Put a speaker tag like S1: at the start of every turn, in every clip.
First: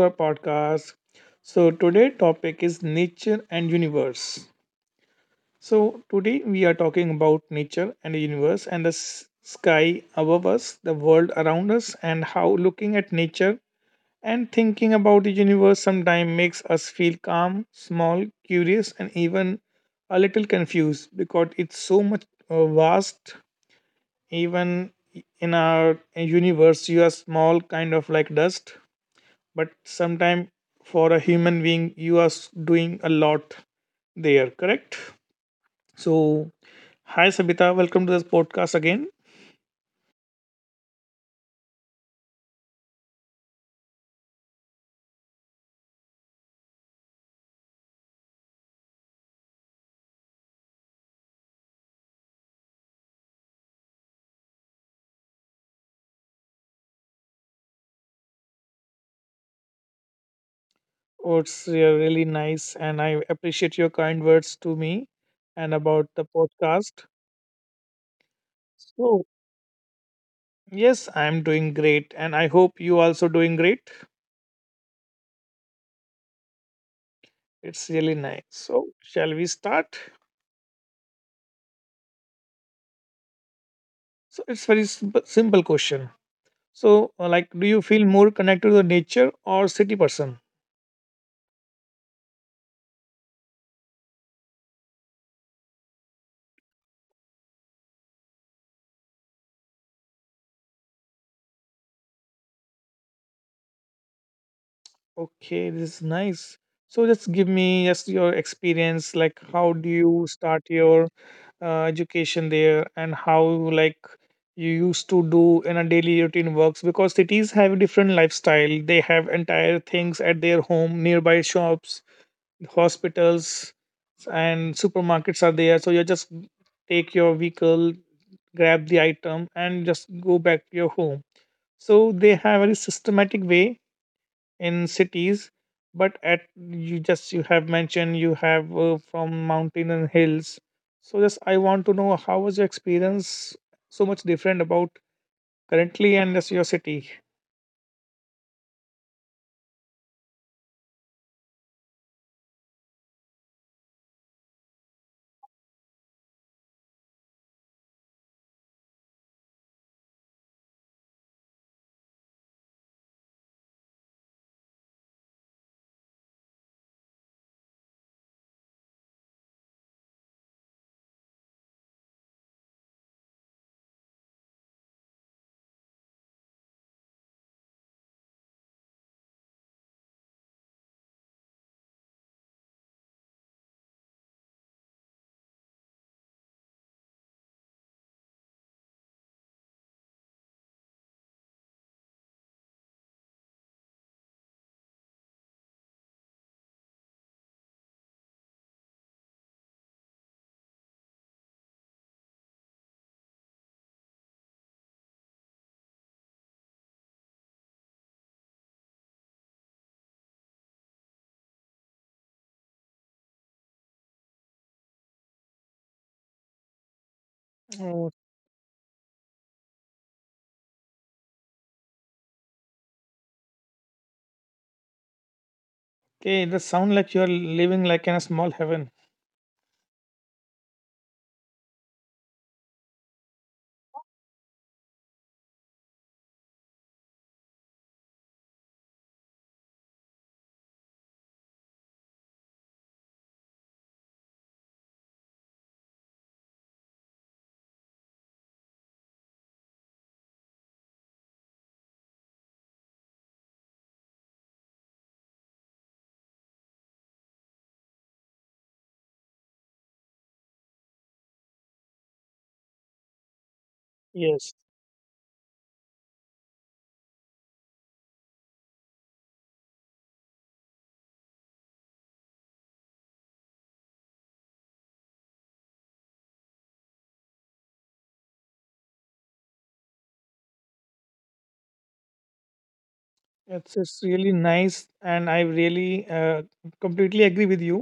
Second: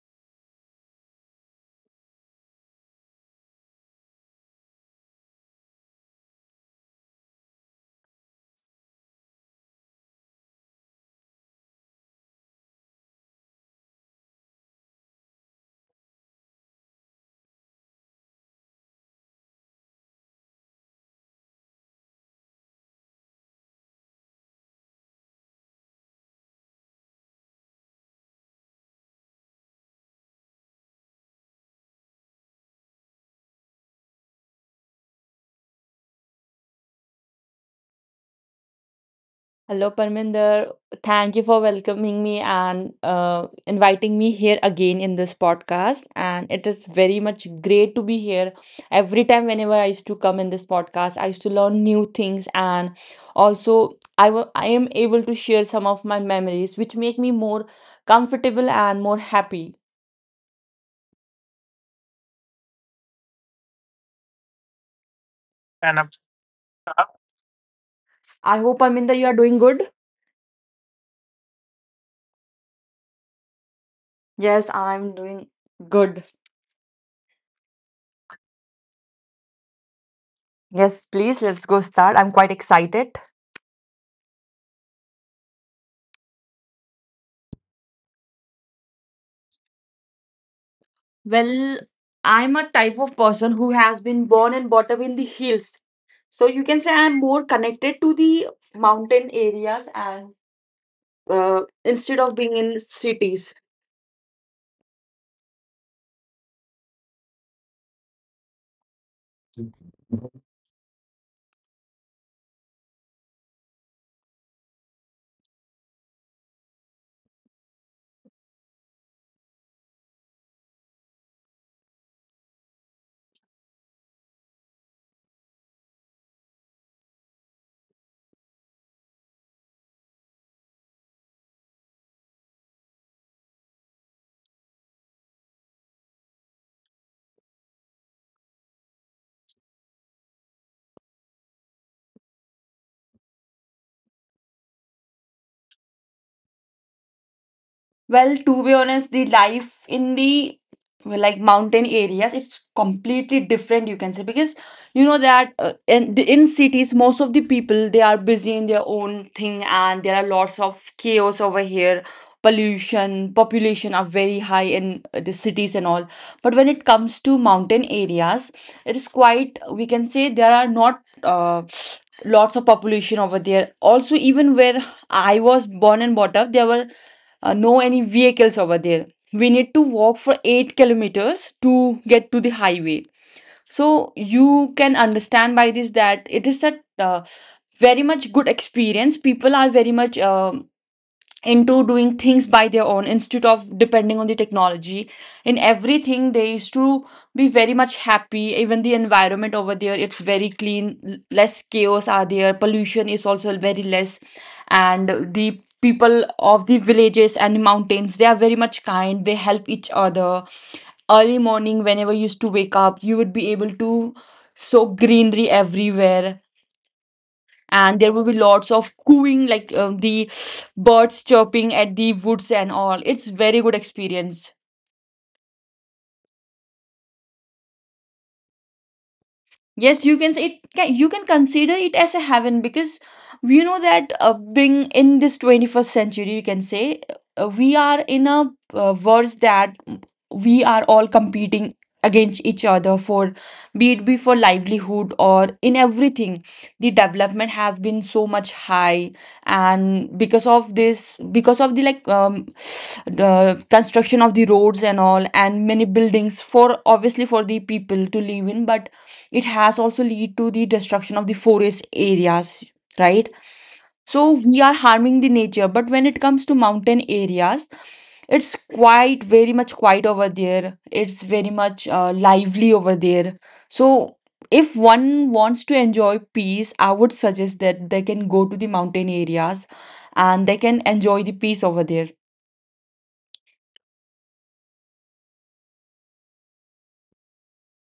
S1: our podcast. So today topic is nature and universe. So today we are talking about nature and the universe and the sky above us, the world around us, and how looking at nature and thinking about the universe sometimes makes us feel calm, small, curious, and even a little confused because it's so much vast. Even in our universe you are small, kind of like dust, but sometime for a human being you are doing a lot there, correct? So hi Sabita, welcome to this podcast again.
S2: Hello, Parminder. Thank you for welcoming me and inviting me here again in this podcast. And it is very much great to be here. Every time, whenever I used to come in this podcast, I used to learn new things. And also, I am able to share some of my memories, which make me more comfortable and more happy.
S1: Oh, it's really nice, and I appreciate your kind words to me and
S2: And
S1: about
S2: I'm-
S1: the podcast.
S2: I hope, Parminder,
S1: So
S2: you are doing good.
S1: yes, I'm doing great, and I hope you also doing great.
S2: Yes, I'm doing good.
S1: It's really nice. So shall we start?
S2: Yes, please, let's go start. I'm quite excited.
S1: So it's very simple question. So like, do you feel more connected to the nature or city person?
S2: Well, I'm a type of person who has been born and brought up in the hills. So you can say I'm more connected to the mountain areas and instead of being in cities.
S1: Okay, this is nice. So just give me just your experience, like how do you start your education there, and how like you used to do in a daily routine works, because cities have different lifestyle. They have entire things at their home, nearby shops, hospitals, and supermarkets are there. So you just take your vehicle, grab the item, and just go back to your home. So they have a very systematic way in cities, but at you just you have mentioned you have from mountain and hills, so just I want to know how was your experience so much different about currently and just your city.
S2: Well, to be honest, the life in the well, like mountain areas, it's completely different, you can say, because you know that in the in cities, most of the people they are busy in their own thing, and there are lots of chaos over here. Pollution, population are very high in the cities and all. But when it comes to mountain areas, it is quite we can say there are not lots of population over there. Also, even where I was born and brought up, there were no any vehicles over there, we need to walk for 8 kilometers to get to the highway. So you can understand by this that it is a uh, very much good experience. People are very much into doing things by their own instead of depending on the technology in everything. They used to be very much happy. Even the environment over there, it's very clean, less chaos are there, pollution is also very less. And the people of the villages and mountains, they are very much kind, they help each other. Early morning whenever you used to wake up, you would be able to sow greenery everywhere, and there
S1: Okay,
S2: will be lots of cooing like the birds chirping at the woods and all. It's very good experience.
S1: it does sound like you're living like in a small heaven.
S2: Yes, you can say it can, you can consider it as a heaven because we know that being in this 21st century, you can say we are in a verse that we are all competing against each other for, be it be for livelihood or in everything. The development has been so much high, and because of this, because of the like the construction of the roads and all and many buildings for, obviously for the people to live in, but it has also lead to the destruction of the forest areas, right? So
S1: Yes,
S2: we are harming the nature. But when it comes to mountain areas, it's quite very much quiet over there, it's very much lively over there. So if one wants to enjoy peace, I would suggest that they can go to the mountain areas, and they can enjoy the peace over there.
S1: it's really nice, and I really completely agree with you,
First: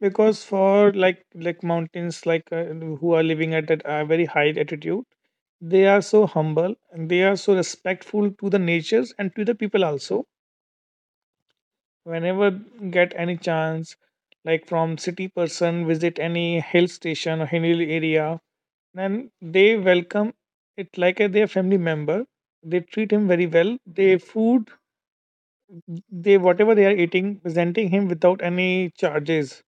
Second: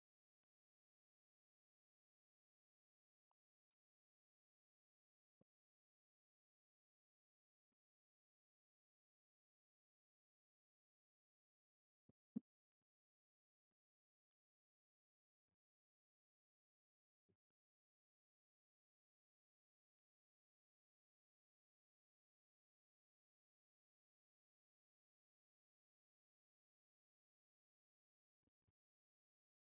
S1: because for like mountains like who are living at a very high altitude, they are so humble and they are so respectful to the natures and to the people also. Whenever get any chance, like from city person visit any hill station or hill area, then they welcome it like a their family member. They treat him very well, they food, they whatever they are eating presenting him without any charges.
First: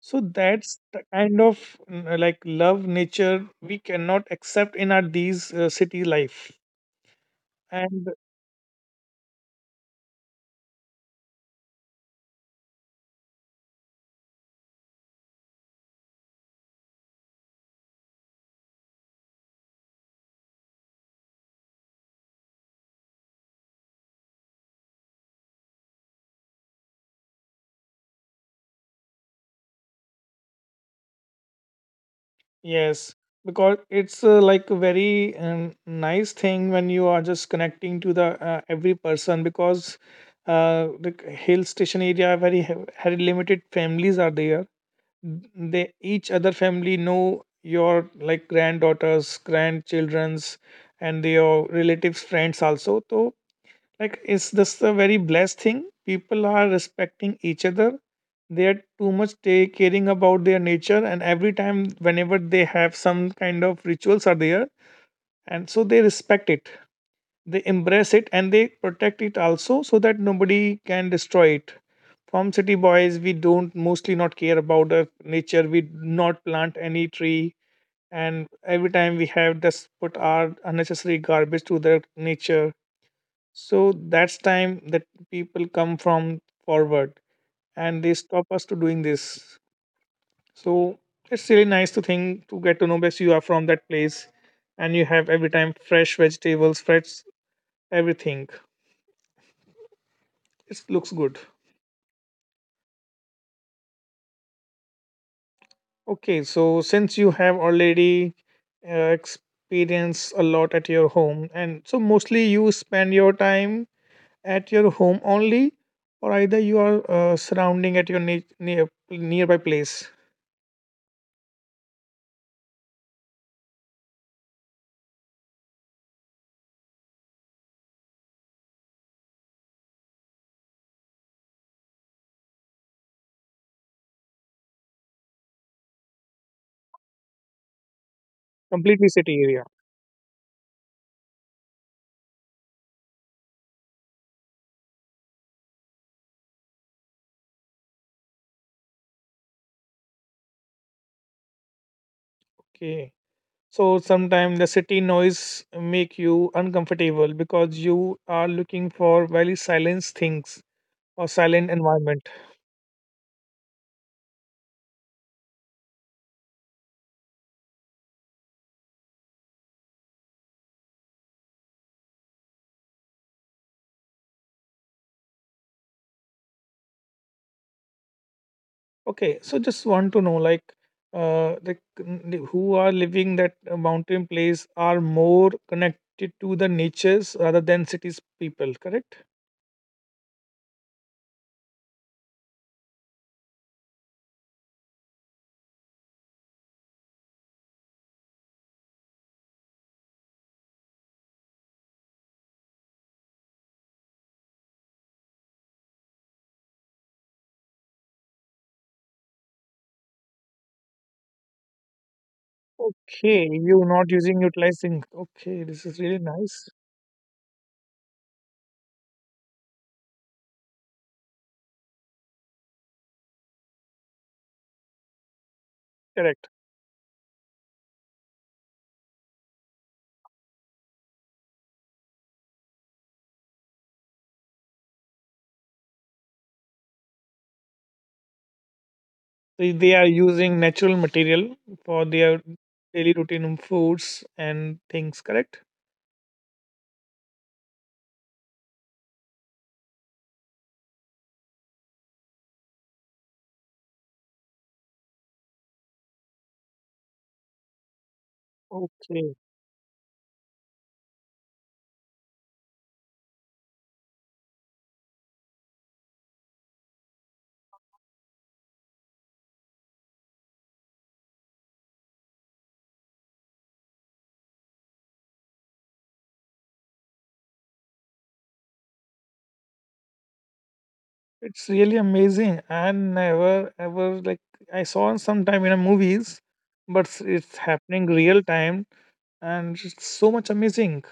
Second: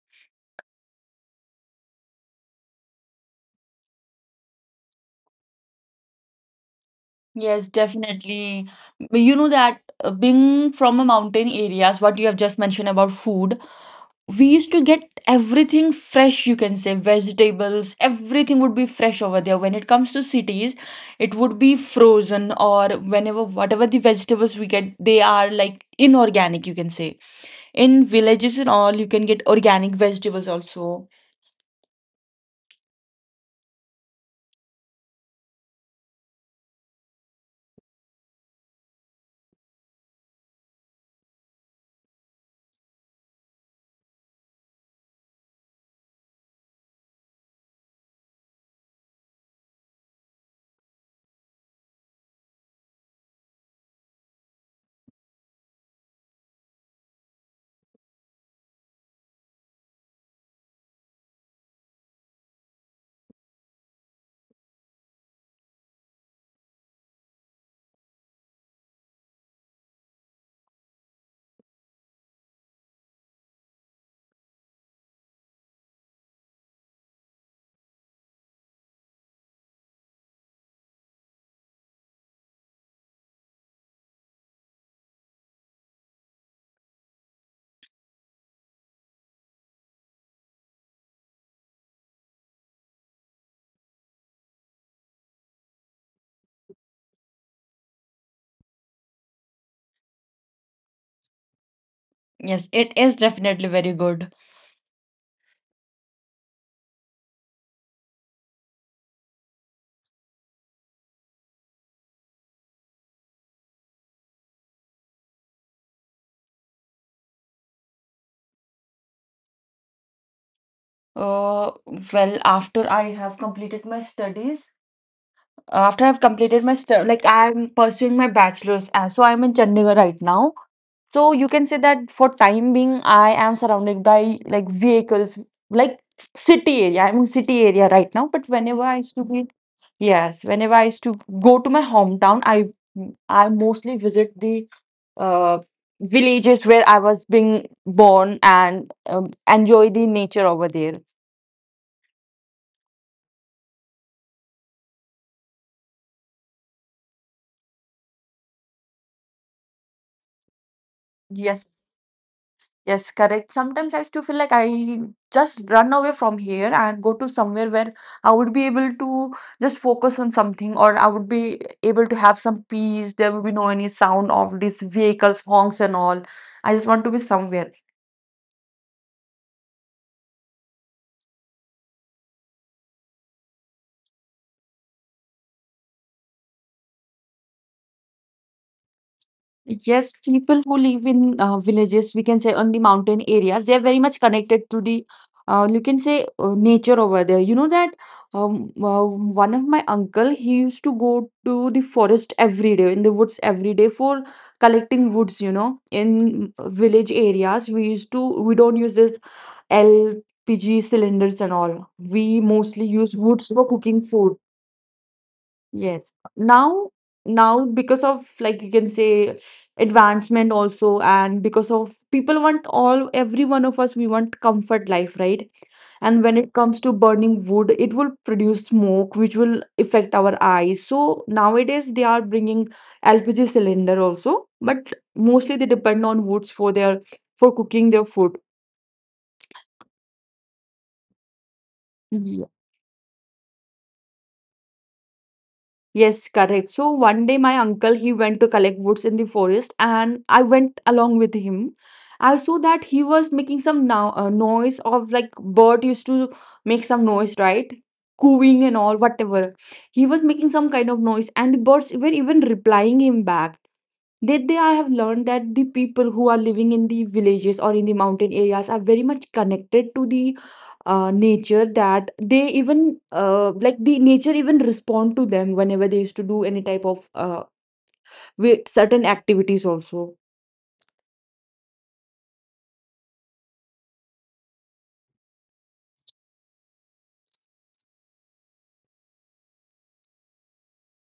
S1: So that's the kind of like love nature we cannot accept in our these city life.
S2: Yes,
S1: And
S2: definitely. You know that being from a mountain areas, what you have just mentioned about food, we used to get everything fresh, you can say. Vegetables, everything would be fresh over there. When it comes to cities, it would be frozen, or whenever, whatever the vegetables we get, they are like inorganic, you can say. In villages and all, you can get organic vegetables also.
S1: yes, because it's like a very nice thing when you are just connecting to the every person, because the hill station area very very limited families are there. They each other family know your like granddaughters, grandchildrens, and your relatives, friends also. So like, is this a very blessed thing? People are respecting each other. They are too much they caring about their nature, and every time, whenever they have some kind of rituals are there, and so they respect it, they embrace it, and they protect it also, so that nobody can destroy it. From city boys, we don't mostly not care about the nature. We not plant any tree, and every time we have just put our unnecessary garbage to the nature. So that's time that people come from forward and they stop us to doing this. So it's really nice to think to get to know best you are from that place, and you have every time fresh vegetables, fresh everything. It looks good.
S2: Yes, it is definitely very good.
S1: Okay, so since you have already experienced a lot at your home, and so mostly you spend your time at your home only, or either you are surrounding at your near nearby place?
S2: uh, well, after I have completed my studies, after I've completed my stu- like I'm pursuing my bachelor's, so I'm in Chandigarh right now. So you can say that for time being, I am surrounded by like vehicles, like city area. I'm in city area right now, but whenever I
S1: Completely
S2: used to be,
S1: city area.
S2: yes, whenever I used to go to my hometown, I mostly visit the uh, villages where I was being born and enjoy the nature over there.
S1: Okay. So sometimes the city noise make you uncomfortable because you are looking for very silent things or silent
S2: Yes.
S1: environment.
S2: Yes, correct. Sometimes I used to feel like I just run away from here and go to somewhere where I would be able to just focus on something, or I would be able to have some peace. There would be no any sound of these vehicles, honks and all. I just want to be somewhere.
S1: Okay. So just want to know, like, the who are living that mountain place are more connected to the natures rather than cities people, correct?
S2: Yes, people who live in villages, we can say on the mountain areas, they're very much connected to the, you can say, nature over there. You know that one of my uncle, he used to go to the forest every day, in the woods every day for collecting woods, you know. In village areas, we don't use this LPG cylinders and all. We mostly use woods
S1: Okay.
S2: for
S1: You
S2: cooking
S1: not
S2: food.
S1: using utilizing. Okay. This is
S2: Yes.
S1: really nice.
S2: Now, now because of like you can say advancement also, and because of people want all, every one of us we want comfort life, right? And when
S1: Correct.
S2: it comes to burning wood, it will produce smoke, which will affect our eyes. So nowadays they are bringing LPG cylinder also, but mostly they depend on woods for their, for cooking their food.
S1: They are using natural material for their daily routine foods and things, correct?
S2: Yes, correct. So one day my uncle he went to collect woods in the forest and I went along with him. I saw that he was making some now noise of like bird used to make some noise, right? Cooing and all,
S1: Okay,
S2: whatever. He was making some kind of noise and the birds were even replying him back. That day I have learned that the people who are living in the villages or in the mountain areas are very much connected to the nature, that they even like the nature even respond to them whenever they used to do any type of with certain activities also.
S1: it's really amazing. I never ever like I saw it sometime in a movies, but it's happening real time, and it's so much amazing,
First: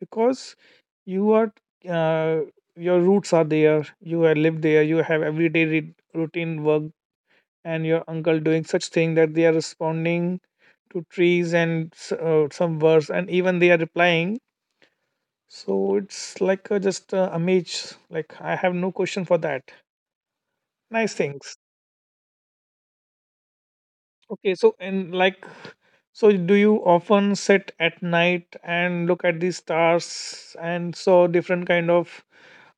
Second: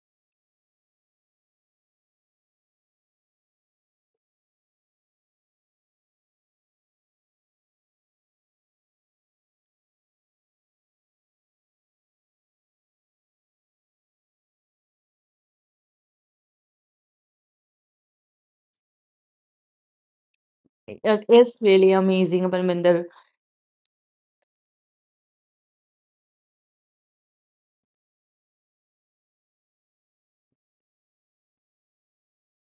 S1: because you are uh, your roots are there, you have lived there, you have everyday routine work, and your uncle doing such thing that they are responding to trees and some words, and even they are replying. So it's like just amaze, like I have no question for that. Nice
S2: It's
S1: things.
S2: really amazing, Parminder.
S1: Okay, so and like, so do you often sit at night and look at the stars and saw different kind of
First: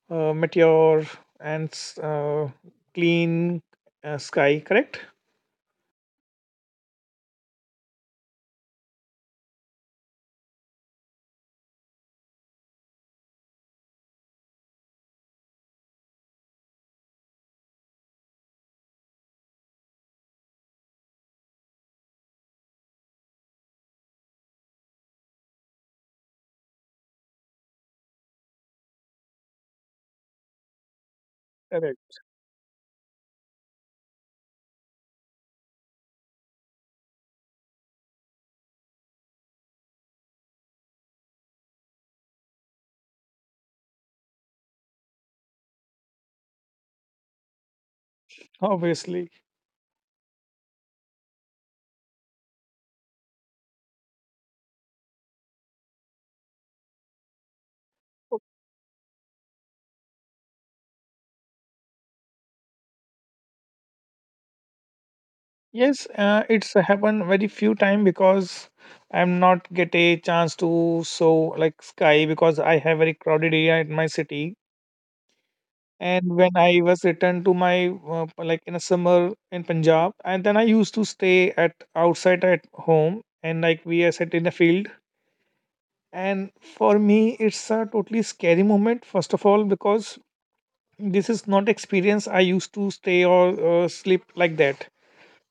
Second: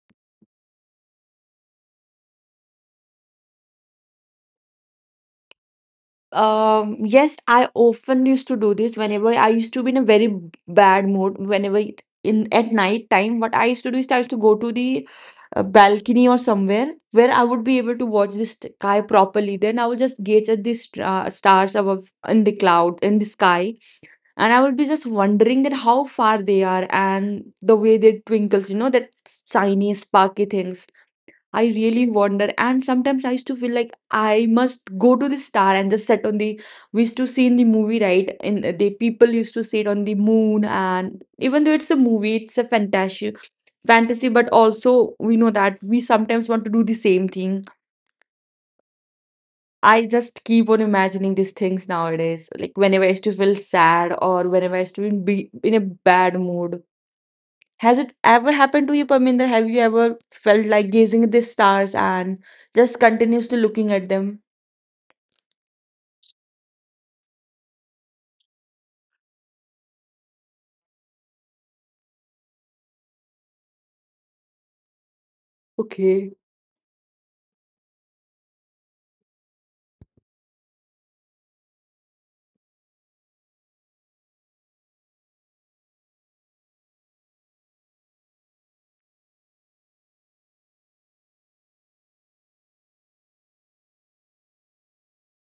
S1: meteor and clean sky, correct?
S2: Yes, I often used to do this. Whenever I used to be in a very bad mood, in at night time, what I used to do is I used to go to the balcony or somewhere where I would be able to watch the sky properly. Then I would just gaze at the stars above in the cloud in the sky, and I would be just wondering that how far they are and the way they twinkles. You know that shiny sparky things, I really
S1: Correct.
S2: wonder. And sometimes I used to feel like I must go to the star and just sit on the, we used to see in the movie, right? And the people used to sit on the moon, and even though it's a movie, it's a fantasy, but also we know that we sometimes want to do the same thing.
S1: Obviously.
S2: I just keep on imagining these things nowadays, like whenever I used to feel sad or whenever I used to be in a bad mood. Has it ever happened to you, Parminder? Have you ever felt like gazing at the stars and just continuously looking at them?
S1: Yes, it's happened very few time because I'm not get a chance to show like sky, because I have very crowded area in my city.
S2: Okay.
S1: And when I was returned to my like in a summer in Punjab, and then I used to stay at outside at home and like we are set in the field. And for me, it's a totally scary moment. First of all, because this is not experience I used to stay or sleep like that.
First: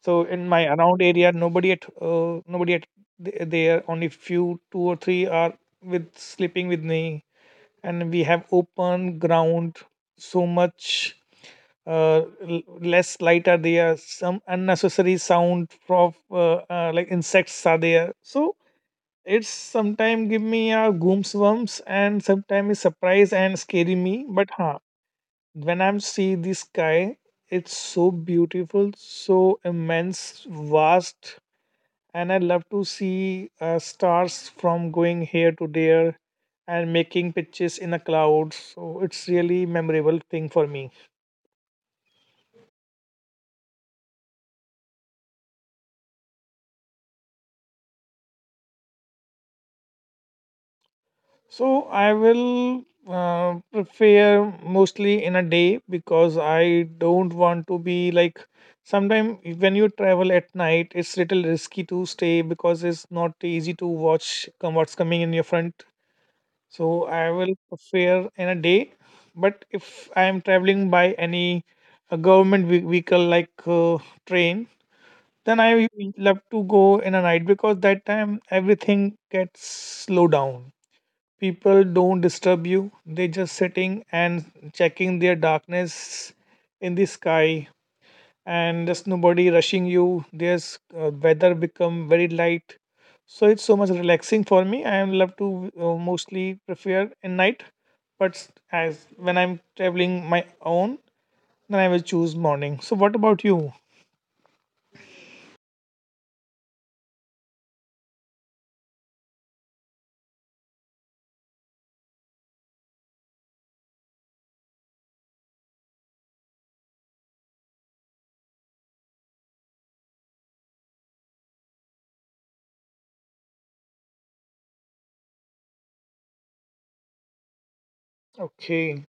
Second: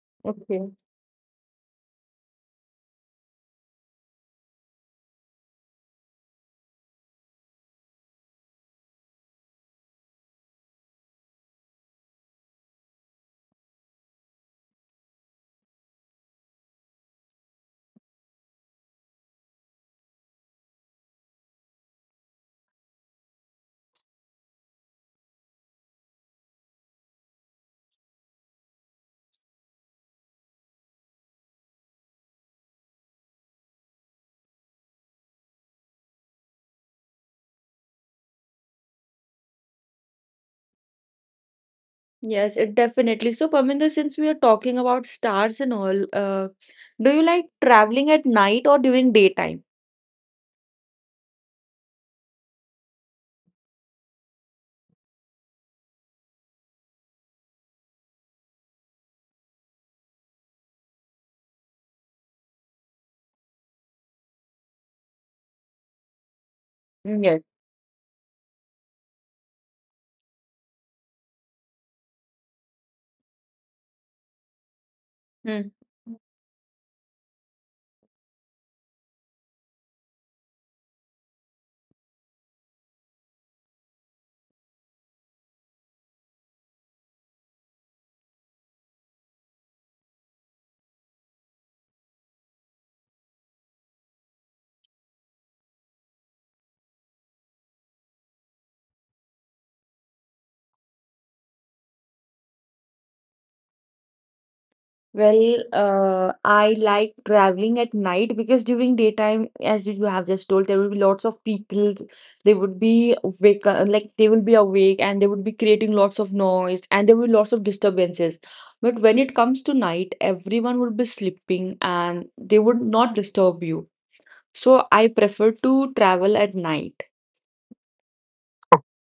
S1: So in my
S2: Okay.
S1: around area, nobody at there. Only few, two or three are with sleeping with me, and we have open ground. So much less light are there. Some unnecessary sound of like insects are there. So it's sometimes give me a goosebumps and sometimes surprise and scary me. But huh, when I'm see the sky, it's so beautiful, so immense, vast, and I love to see stars from going here to there and making pictures in the clouds. So it's really memorable thing for me.
S2: Yes, it definitely. So, Parminder, since we are talking about stars and all, do you like traveling at night or during daytime?
S1: So I will prepare mostly in a day because I don't want to be like sometimes when you travel at night, it's little risky to stay because it's not easy to watch come what's coming in your front. So I
S2: Yes.
S1: will fare in a day. But if I am traveling by any government vehicle like train, then
S2: Hmm.
S1: I love to go in a night because that time everything gets slow down. People don't disturb you. They just sitting and checking their darkness in the sky, and there's nobody rushing you. There's weather become very light, so it's so much relaxing for me. I love to mostly prefer in night, but as when I'm traveling my own, then I will choose morning. So what about you?
S2: Well, I like traveling at night because during daytime, as you have just told, there will be lots of people. They would be awake, like they will be awake, and they would be creating lots of noise, and there will be lots of disturbances. But when it comes to night, everyone would be sleeping, and they would not disturb you. So I prefer to travel at night.
S1: Okay.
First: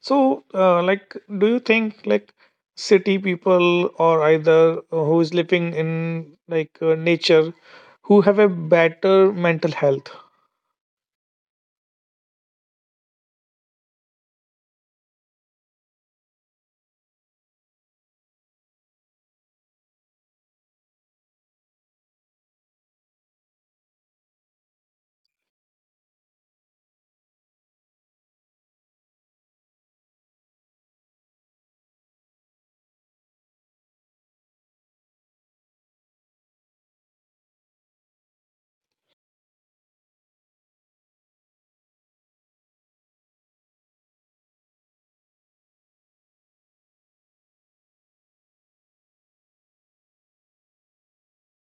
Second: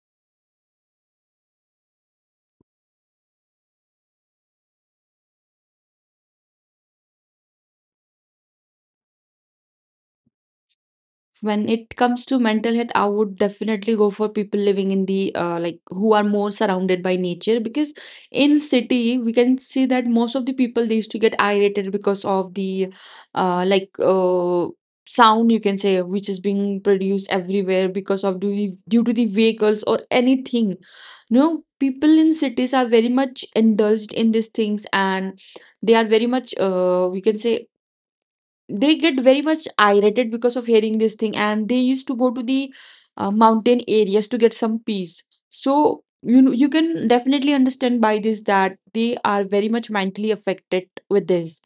S1: So like, do you think like city people or either who is living in like nature, who have a better mental health?
S2: When it comes to mental health, I would definitely go for people living in the like who are more surrounded by nature, because in city we can see that most of the people they used to get irritated because of the uh, like uh, sound, you can say, which is being produced everywhere because of due to the vehicles or anything. No, people in cities are very much indulged in these things, and they are very much we can say they get very much irritated because of hearing this thing, and they used to go to the mountain areas to get some peace. So you know, you can definitely understand by this that they are very much mentally affected with this.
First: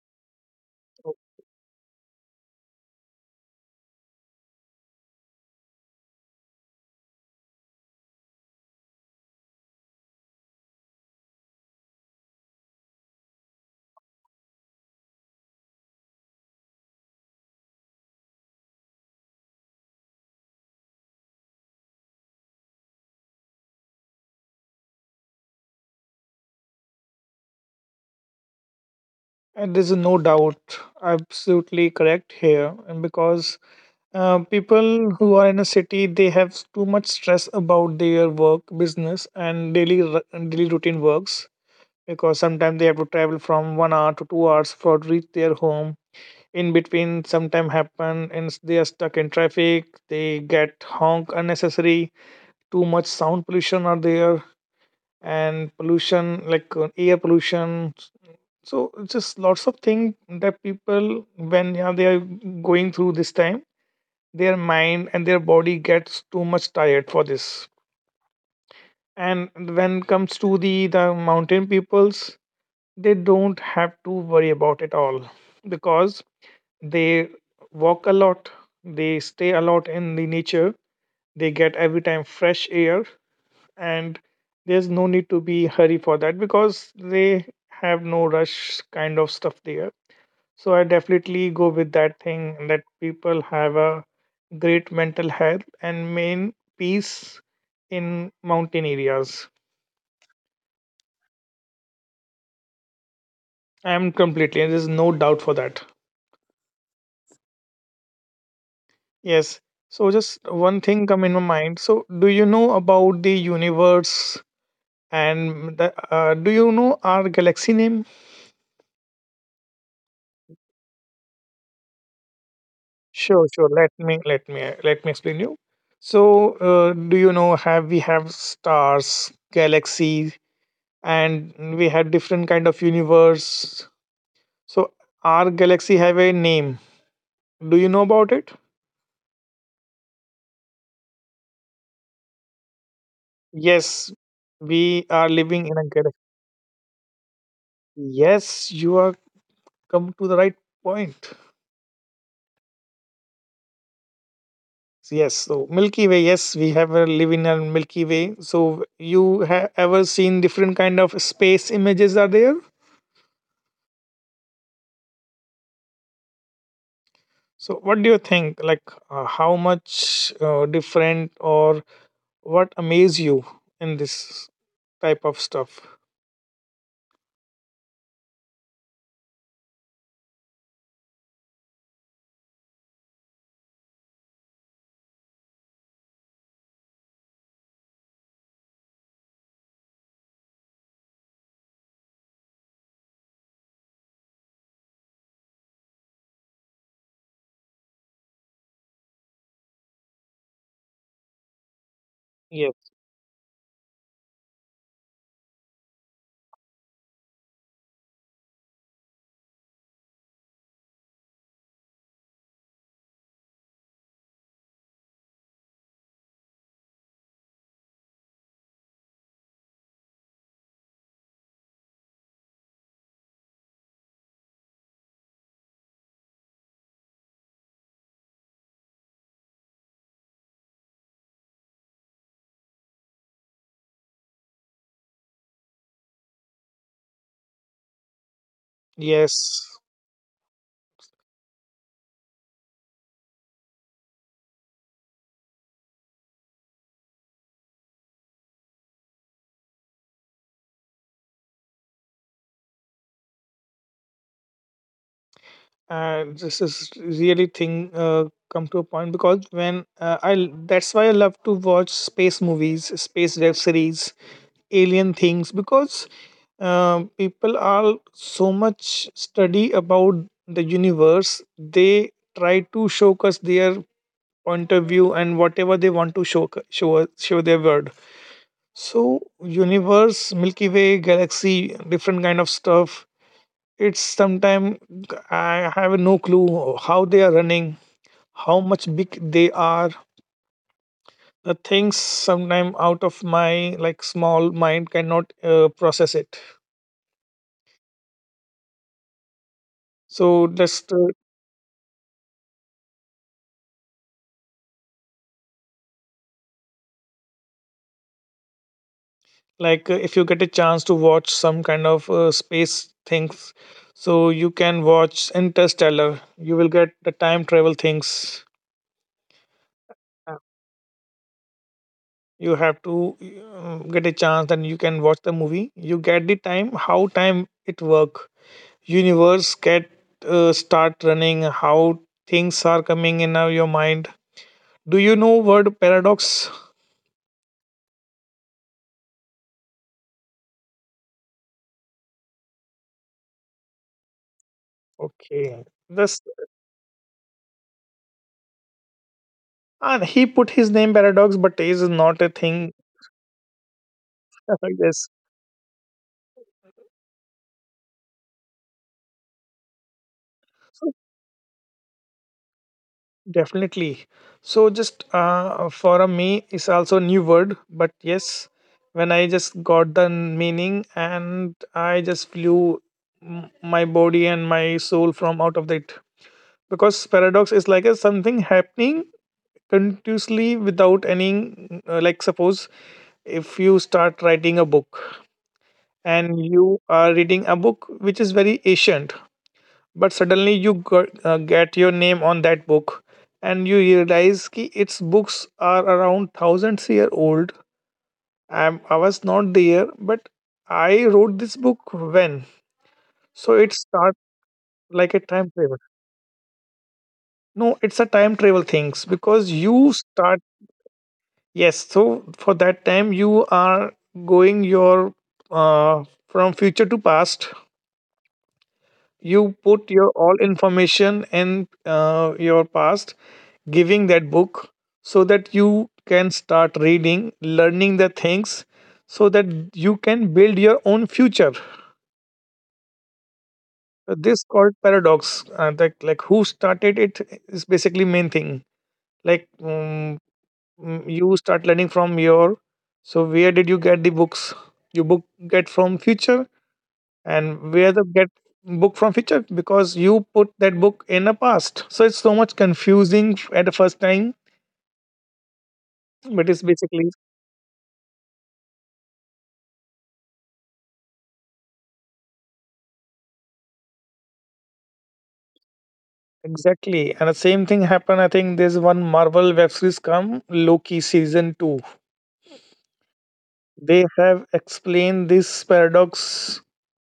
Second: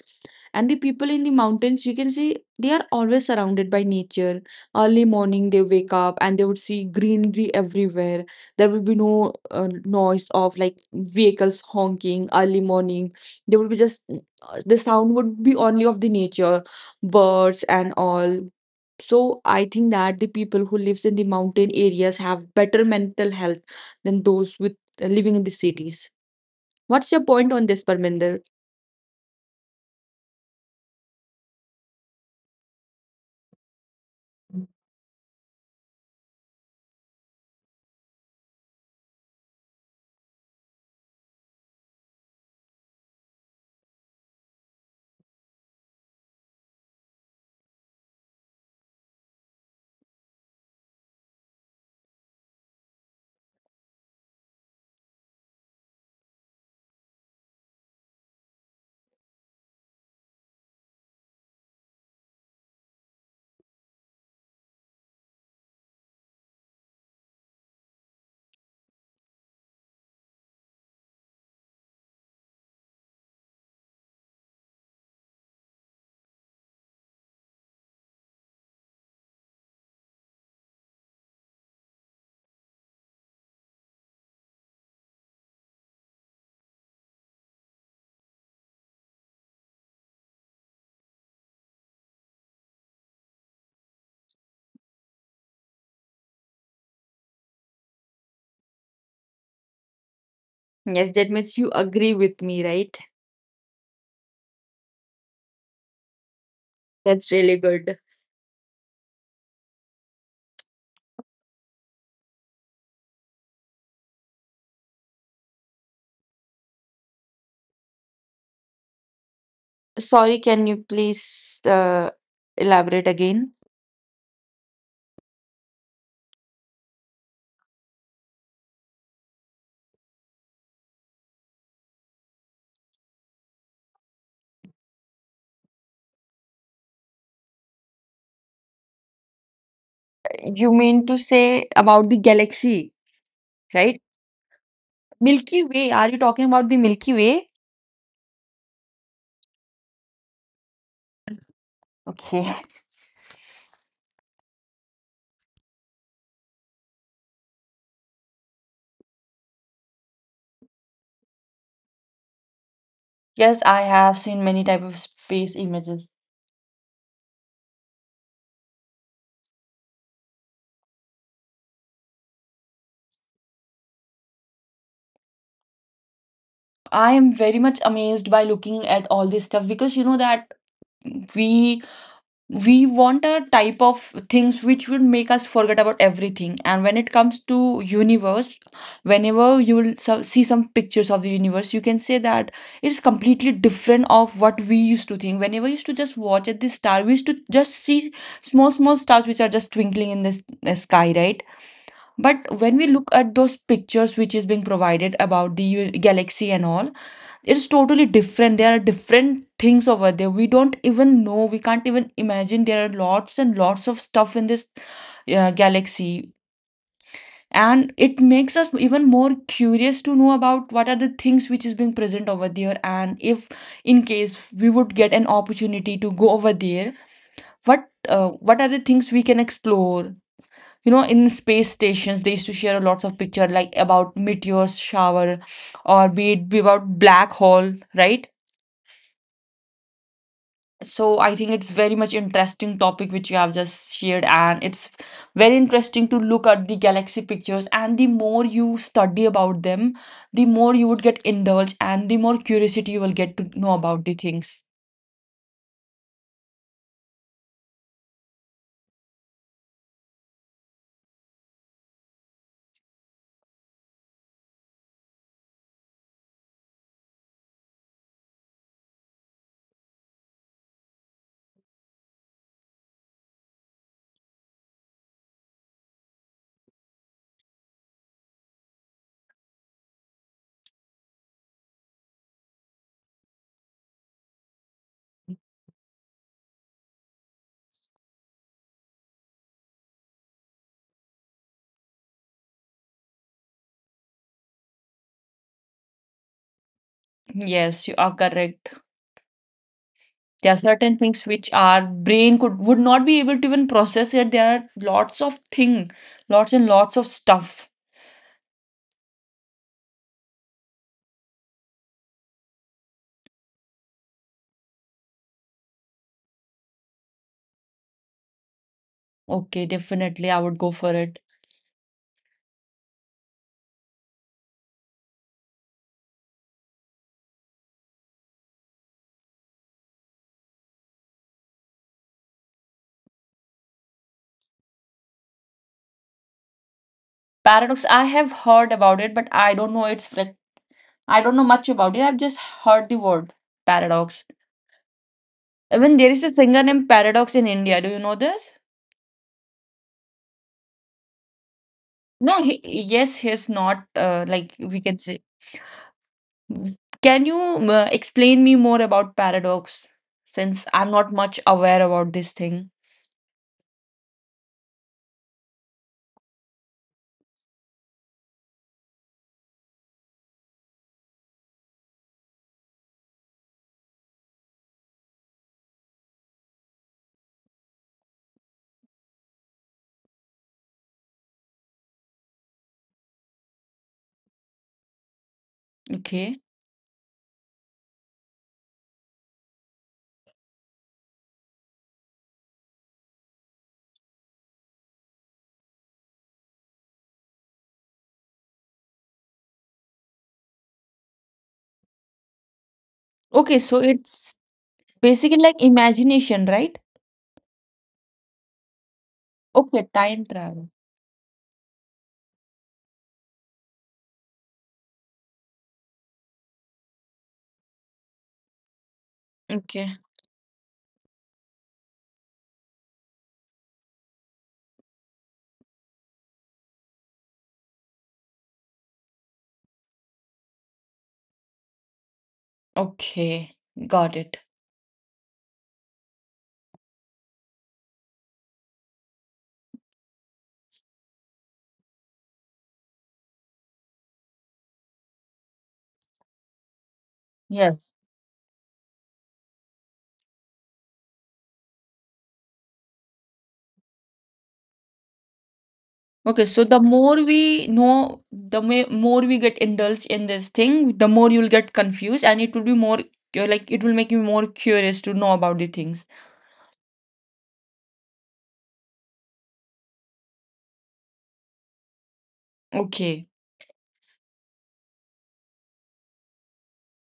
S2: And the people in the mountains, you can see they are always surrounded by nature. Early morning, they wake up and they would see greenery everywhere. There will be no noise of like vehicles honking early morning. There would be just the sound would be only of the nature, birds and all. So I think that the people who lives in the mountain areas have better mental health than those with living in the cities. What's your point on this, Parminder?
S1: And there's no doubt, absolutely correct here, and because people who are in a city, they have too much stress about their work, business, and daily daily routine works, because sometimes they have to travel from 1 hour to 2 hours for reach their home. In between, sometime happen and they are stuck in traffic. They get honk unnecessary. Too much sound pollution are there, and pollution like air pollution. So it's just lots of things that people when yeah, they are going through this time, their mind and their body gets too much tired for this. And when comes to the mountain peoples, they don't have to worry about it all, because they walk a lot, they stay a lot in the nature, they get every time fresh air, and there's no need to be hurry for that because they have no rush kind of stuff there. So I definitely go with that thing that people have a great mental health and main peace in mountain areas.
S2: Yes, that means you agree with me, right?
S1: I am completely, there's no doubt for that.
S2: That's really good.
S1: Yes. So just one thing come in my mind. So do you know about the universe and the, do you know our galaxy name?
S2: Sorry, can you please elaborate
S1: Sure,
S2: again?
S1: sure. Let me explain you. So do you know have we have stars, galaxy, and we have different kind of universe. So our galaxy have a name. Do you know about it?
S2: You mean to say about the galaxy, right?
S1: Yes, we are living
S2: Milky
S1: in a
S2: Way. Are
S1: galaxy.
S2: you talking about the Milky Way?
S1: Yes, you are come to the right point.
S2: Okay.
S1: Yes, so Milky Way. Yes, we have a live in a Milky Way. So you have ever seen different kind of space images are there?
S2: Yes, I have seen many type of space images.
S1: So what do you think? Like how much different or what amaze you in this type of stuff?
S2: I am very much amazed by looking at all this stuff because you know that we we want a type of things which will make us forget about everything. And when it comes to universe, whenever you will see some pictures of the universe, you can say that it's completely different of what we used to think. Whenever we used to just watch at the star, we used to just see small small stars which are just twinkling in the sky, right? But when we
S1: Yes.
S2: look at those pictures which is being provided about the galaxy and all, it's totally different. There are different things over there we don't even know, we can't even imagine. There are lots and lots of stuff in this galaxy, and it makes us even more curious to know about what are the things which is being present over there. And if in case we would get an opportunity to go over there, what what are the things we can explore? You know, in space stations, they used to share lots of picture, like about meteors shower or be it be about black hole, right?
S1: Yes.
S2: So I think it's very much interesting topic which you have just shared, and it's very interesting to look at the galaxy pictures. And the more you study about them, the more you would get indulged, and the more curiosity you will get to know about the things.
S1: This is really thing come to a point, because when I that's why I love to watch space movies, space web series, alien things because people are so much study about the universe. They try to show us their point of view and whatever they want to show show their word. So universe, Milky Way, galaxy, different kind of stuff. It's sometime I have no clue how they are running, how much big they are. The things sometime out of my like small mind cannot process it.
S2: Yes, you are correct.
S1: So
S2: There are
S1: just.
S2: certain things which our brain could would not be able to even process. Yet there are lots of thing lots and lots of stuff.
S1: If you get a chance to watch some kind of space things, so you can watch Interstellar. You will get the time travel things.
S2: Okay, definitely
S1: Uh,
S2: I would go for it.
S1: you have to get a chance and you can watch the movie. You get the time, how time it work, universe get start running, how things are coming in your mind. Do you know word paradox?
S2: Paradox, I have heard about it, but I don't know its I don't know much about it. I've just heard the word paradox.
S1: Okay,
S2: Even there
S1: this,
S2: is a singer named Paradox in India. Do you know this?
S1: and he put his name Paradox, but is not a
S2: No,
S1: thing.
S2: yes, he's not. Like we can
S1: Yes.
S2: say, can you explain me more about paradox? Since I'm not much aware about this thing.
S1: Definitely. So just for me is also new word, but yes, when I just got the meaning and I just flew my body and my soul from out of it, because paradox is like a something happening continuously without any, like suppose if you start writing a book
S2: Okay.
S1: and you are reading a book which is very ancient, but suddenly you got, get your name on that book and you realize ki its books are around thousands year old. I was not there, but I wrote this book when, so
S2: Okay,
S1: it
S2: so
S1: starts
S2: it's
S1: like a
S2: basically
S1: time
S2: like
S1: travel.
S2: imagination, right?
S1: No, it's a time travel things because
S2: Okay,
S1: you
S2: time
S1: start,
S2: travel.
S1: yes, so for that time you are going your from future to past. You put
S2: Okay.
S1: your all information in your past, giving that book, so that you can start reading, learning the things, so that you can build your own future.
S2: Okay, got it.
S1: This called paradox. That like who started it is basically main thing. Like um, you start learning from your. So where did you get the books? You book get from future, and where
S2: Yes.
S1: the get book from future, because you put that book in the past. So it's so much confusing at the first time,
S2: Okay,
S1: but it's
S2: so the
S1: basically,
S2: more we know, the more we get indulged in this thing, the more you'll get confused, and it will be more like it will make you more curious to know about the things.
S1: exactly. And the same thing happened. I think there's one Marvel web series come, Loki season 2.
S2: Okay,
S1: They have explained this paradox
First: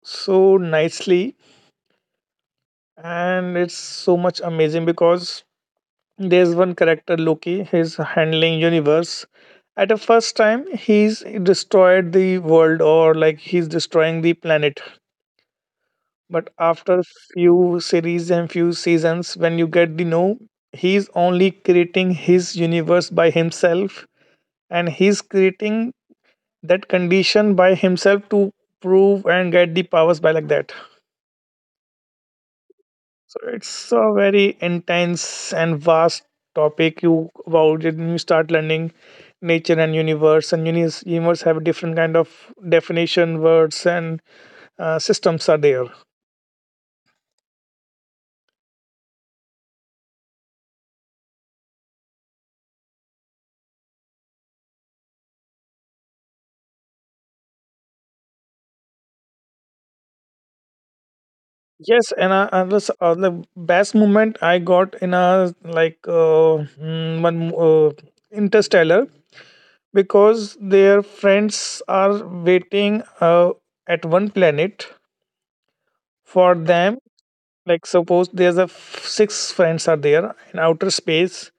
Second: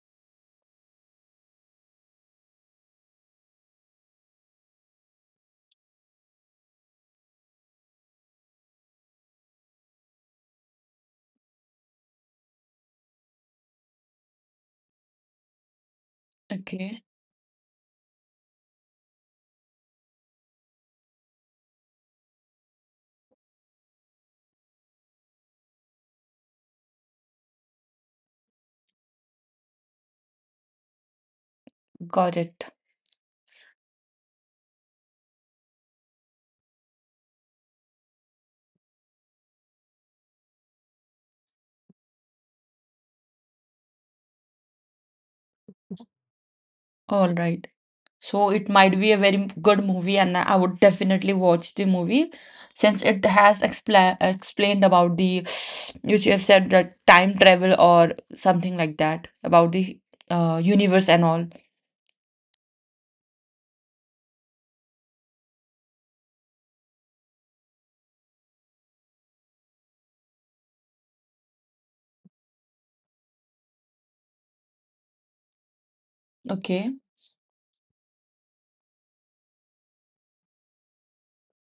S1: so nicely, and it's so much amazing because there's one character, Loki, he's handling universe. At the first time, he's destroyed the world, or like he's destroying the planet. But
S2: okay,
S1: after few series and few seasons, when you get the know, he's only creating his universe by himself, and he's creating that condition by himself to prove and get the powers by like that.
S2: got it.
S1: So it's a very intense and vast topic you about it, and you start learning nature and universe, and universe have different kind of definition words and systems are there.
S2: All right. So it might be a very good movie, and I would definitely watch the movie, since it has explained about the, which you have said, the time travel or something like that, about the universe and all.
S1: Yes, and I was, the best moment I got in a like one Interstellar, because their friends are waiting at one planet for
S2: Okay.
S1: them. Like suppose there's a six friends are there in outer space.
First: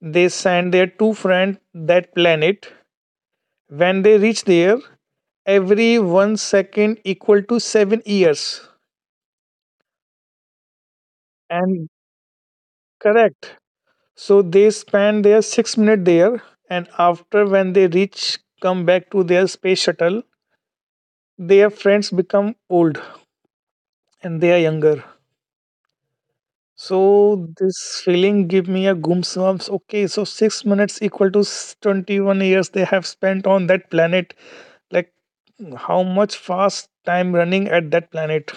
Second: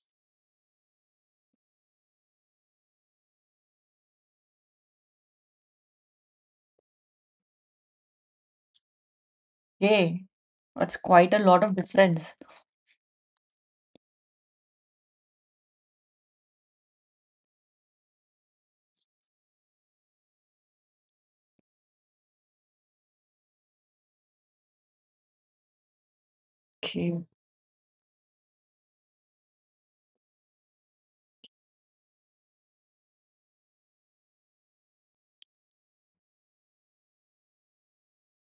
S1: They send their two friend that planet. When they reach there, every 1 second equal to 7 years.
S2: Yay, that's quite a lot of
S1: And
S2: difference.
S1: correct, so they spend their 6 minute there, and after when they reach come back to their space shuttle, their friends become old and they are younger.
S2: Okay.
S1: So this feeling give me a goosebumps. Okay, so 6 minutes equal to 21 years they have spent on that planet. Like how much fast time running at that planet?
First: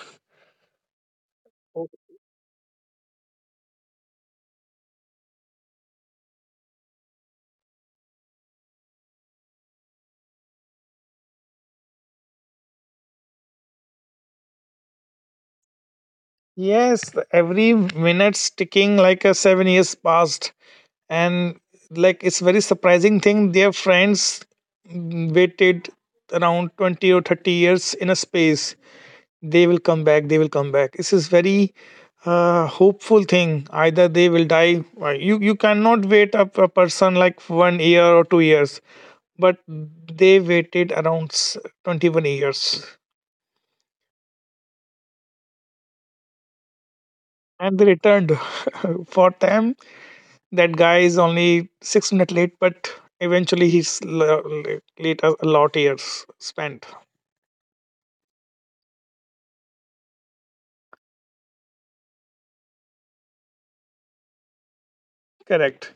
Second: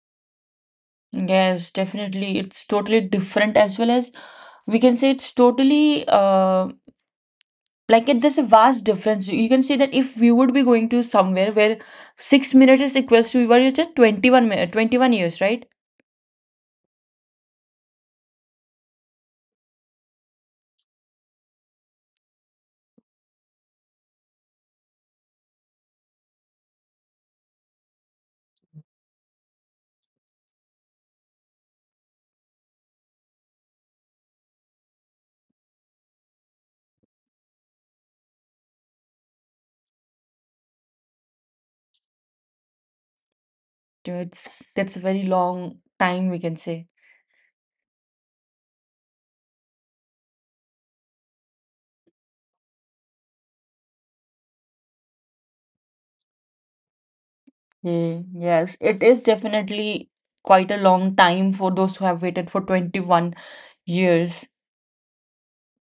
S2: Yes,
S1: Oh,
S2: definitely. It's totally different. As well as we can say it's totally uh, like it, there's a vast difference. You can say that if we would be going to somewhere where 6 minutes is equals to we were just 21 minutes, 21 years, right?
S1: yes, every minute's ticking like a 7 years passed, and like it's very surprising thing. Their friends, waited around 20 or 30 years in a space. They will come back. They will come back. This is very hopeful thing. Either they will die. You cannot wait up a person like 1 year or 2 years, but they waited around 21 years
S2: So it's, that's a very long time, we can say.
S1: and they returned for them. That guy is only 6 minutes late, but eventually late a lot years spent.
S2: Mm, yes, it is definitely quite a long time for those who have waited for 21 years.
S1: Correct.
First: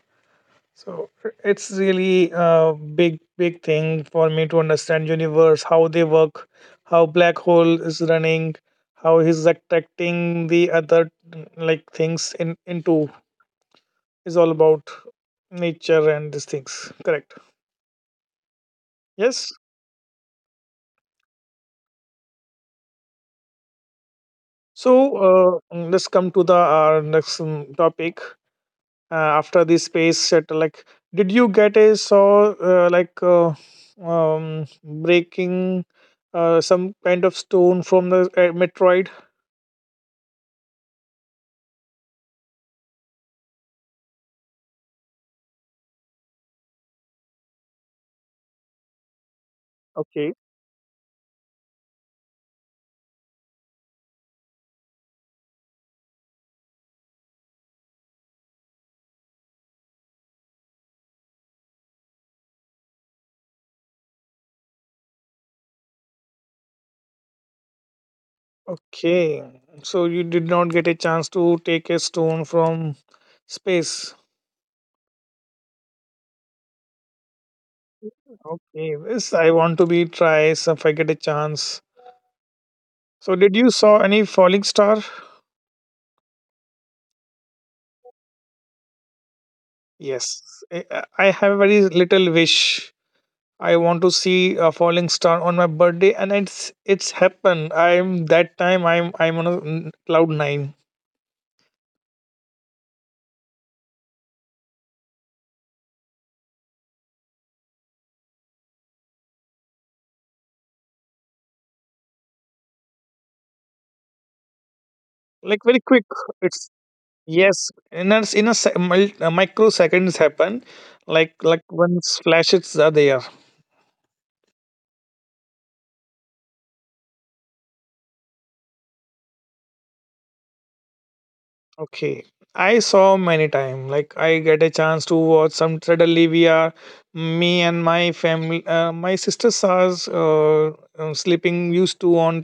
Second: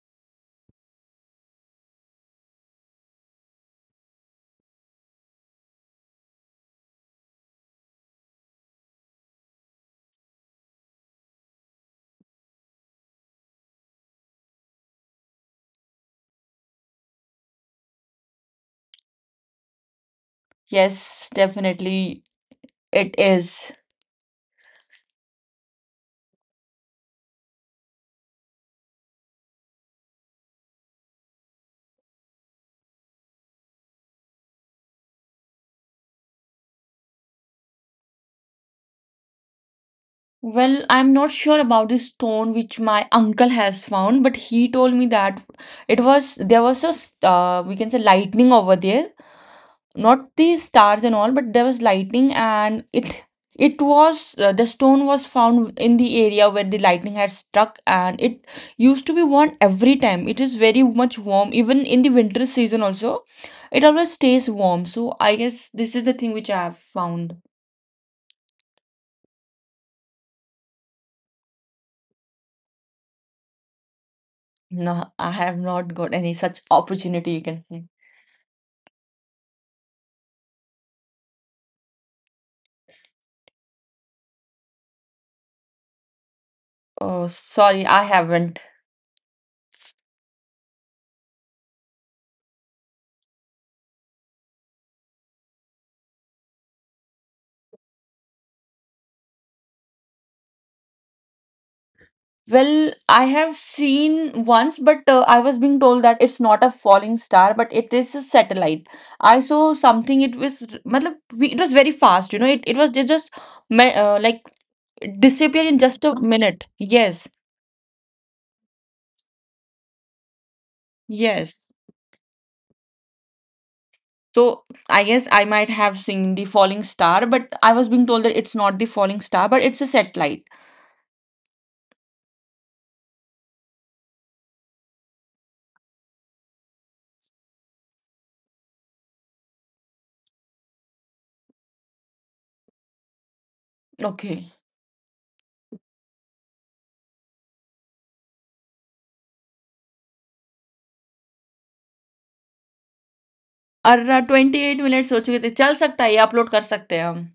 S1: So it's really a big, big thing for me to understand universe, how they work, how black hole is running, how he's attracting the other, like things in into is all about nature and these things. Correct. Yes.
S2: Yes, definitely it is.
S1: So let's come to the our next topic. After the space shuttle, like did you get a saw like breaking some kind of stone from the metroid?
S2: Well, I'm not sure about this stone which my uncle has found, but he told me that it was, there was a s- we can say lightning over there,
S1: Okay,
S2: not the stars and all, but there was lightning. And it was the stone was found in the area where the lightning had struck, and it used to be worn every time. It is very much warm, even in the winter season also. It always stays warm, so I guess this is the thing which I have found.
S1: okay, so you did not get a chance to take a stone from space?
S2: No, I have not got any such opportunity, you can say.
S1: Okay, this I want to be try, so if I get a chance, so did you saw any falling star?
S2: Oh, sorry, I haven't.
S1: Yes. I have very little wish. I want to see a falling star on my birthday, and it's happened. I'm that time. I'm on a cloud nine,
S2: Well, I have seen once, but I was being told that it's not a falling star, but it is a satellite. I saw something. It was, matlab, it was very fast. You know, it was it just like disappear
S1: like
S2: in
S1: very
S2: just a
S1: quick.
S2: minute.
S1: It's,
S2: Yes,
S1: yes, in a microseconds happen,
S2: yes.
S1: like once flashes are there.
S2: So I guess I might have seen the falling star, but I was being told that it's not the falling star, but it's a satellite.
S1: Okay, I saw many time. Like I get a chance to watch some. Suddenly we are me and my family. My sister saw us sleeping used to on
S2: Okay. अर्रा twenty eight minutes हो चुके थे, चल सकता है, ये upload कर सकते हैं हम?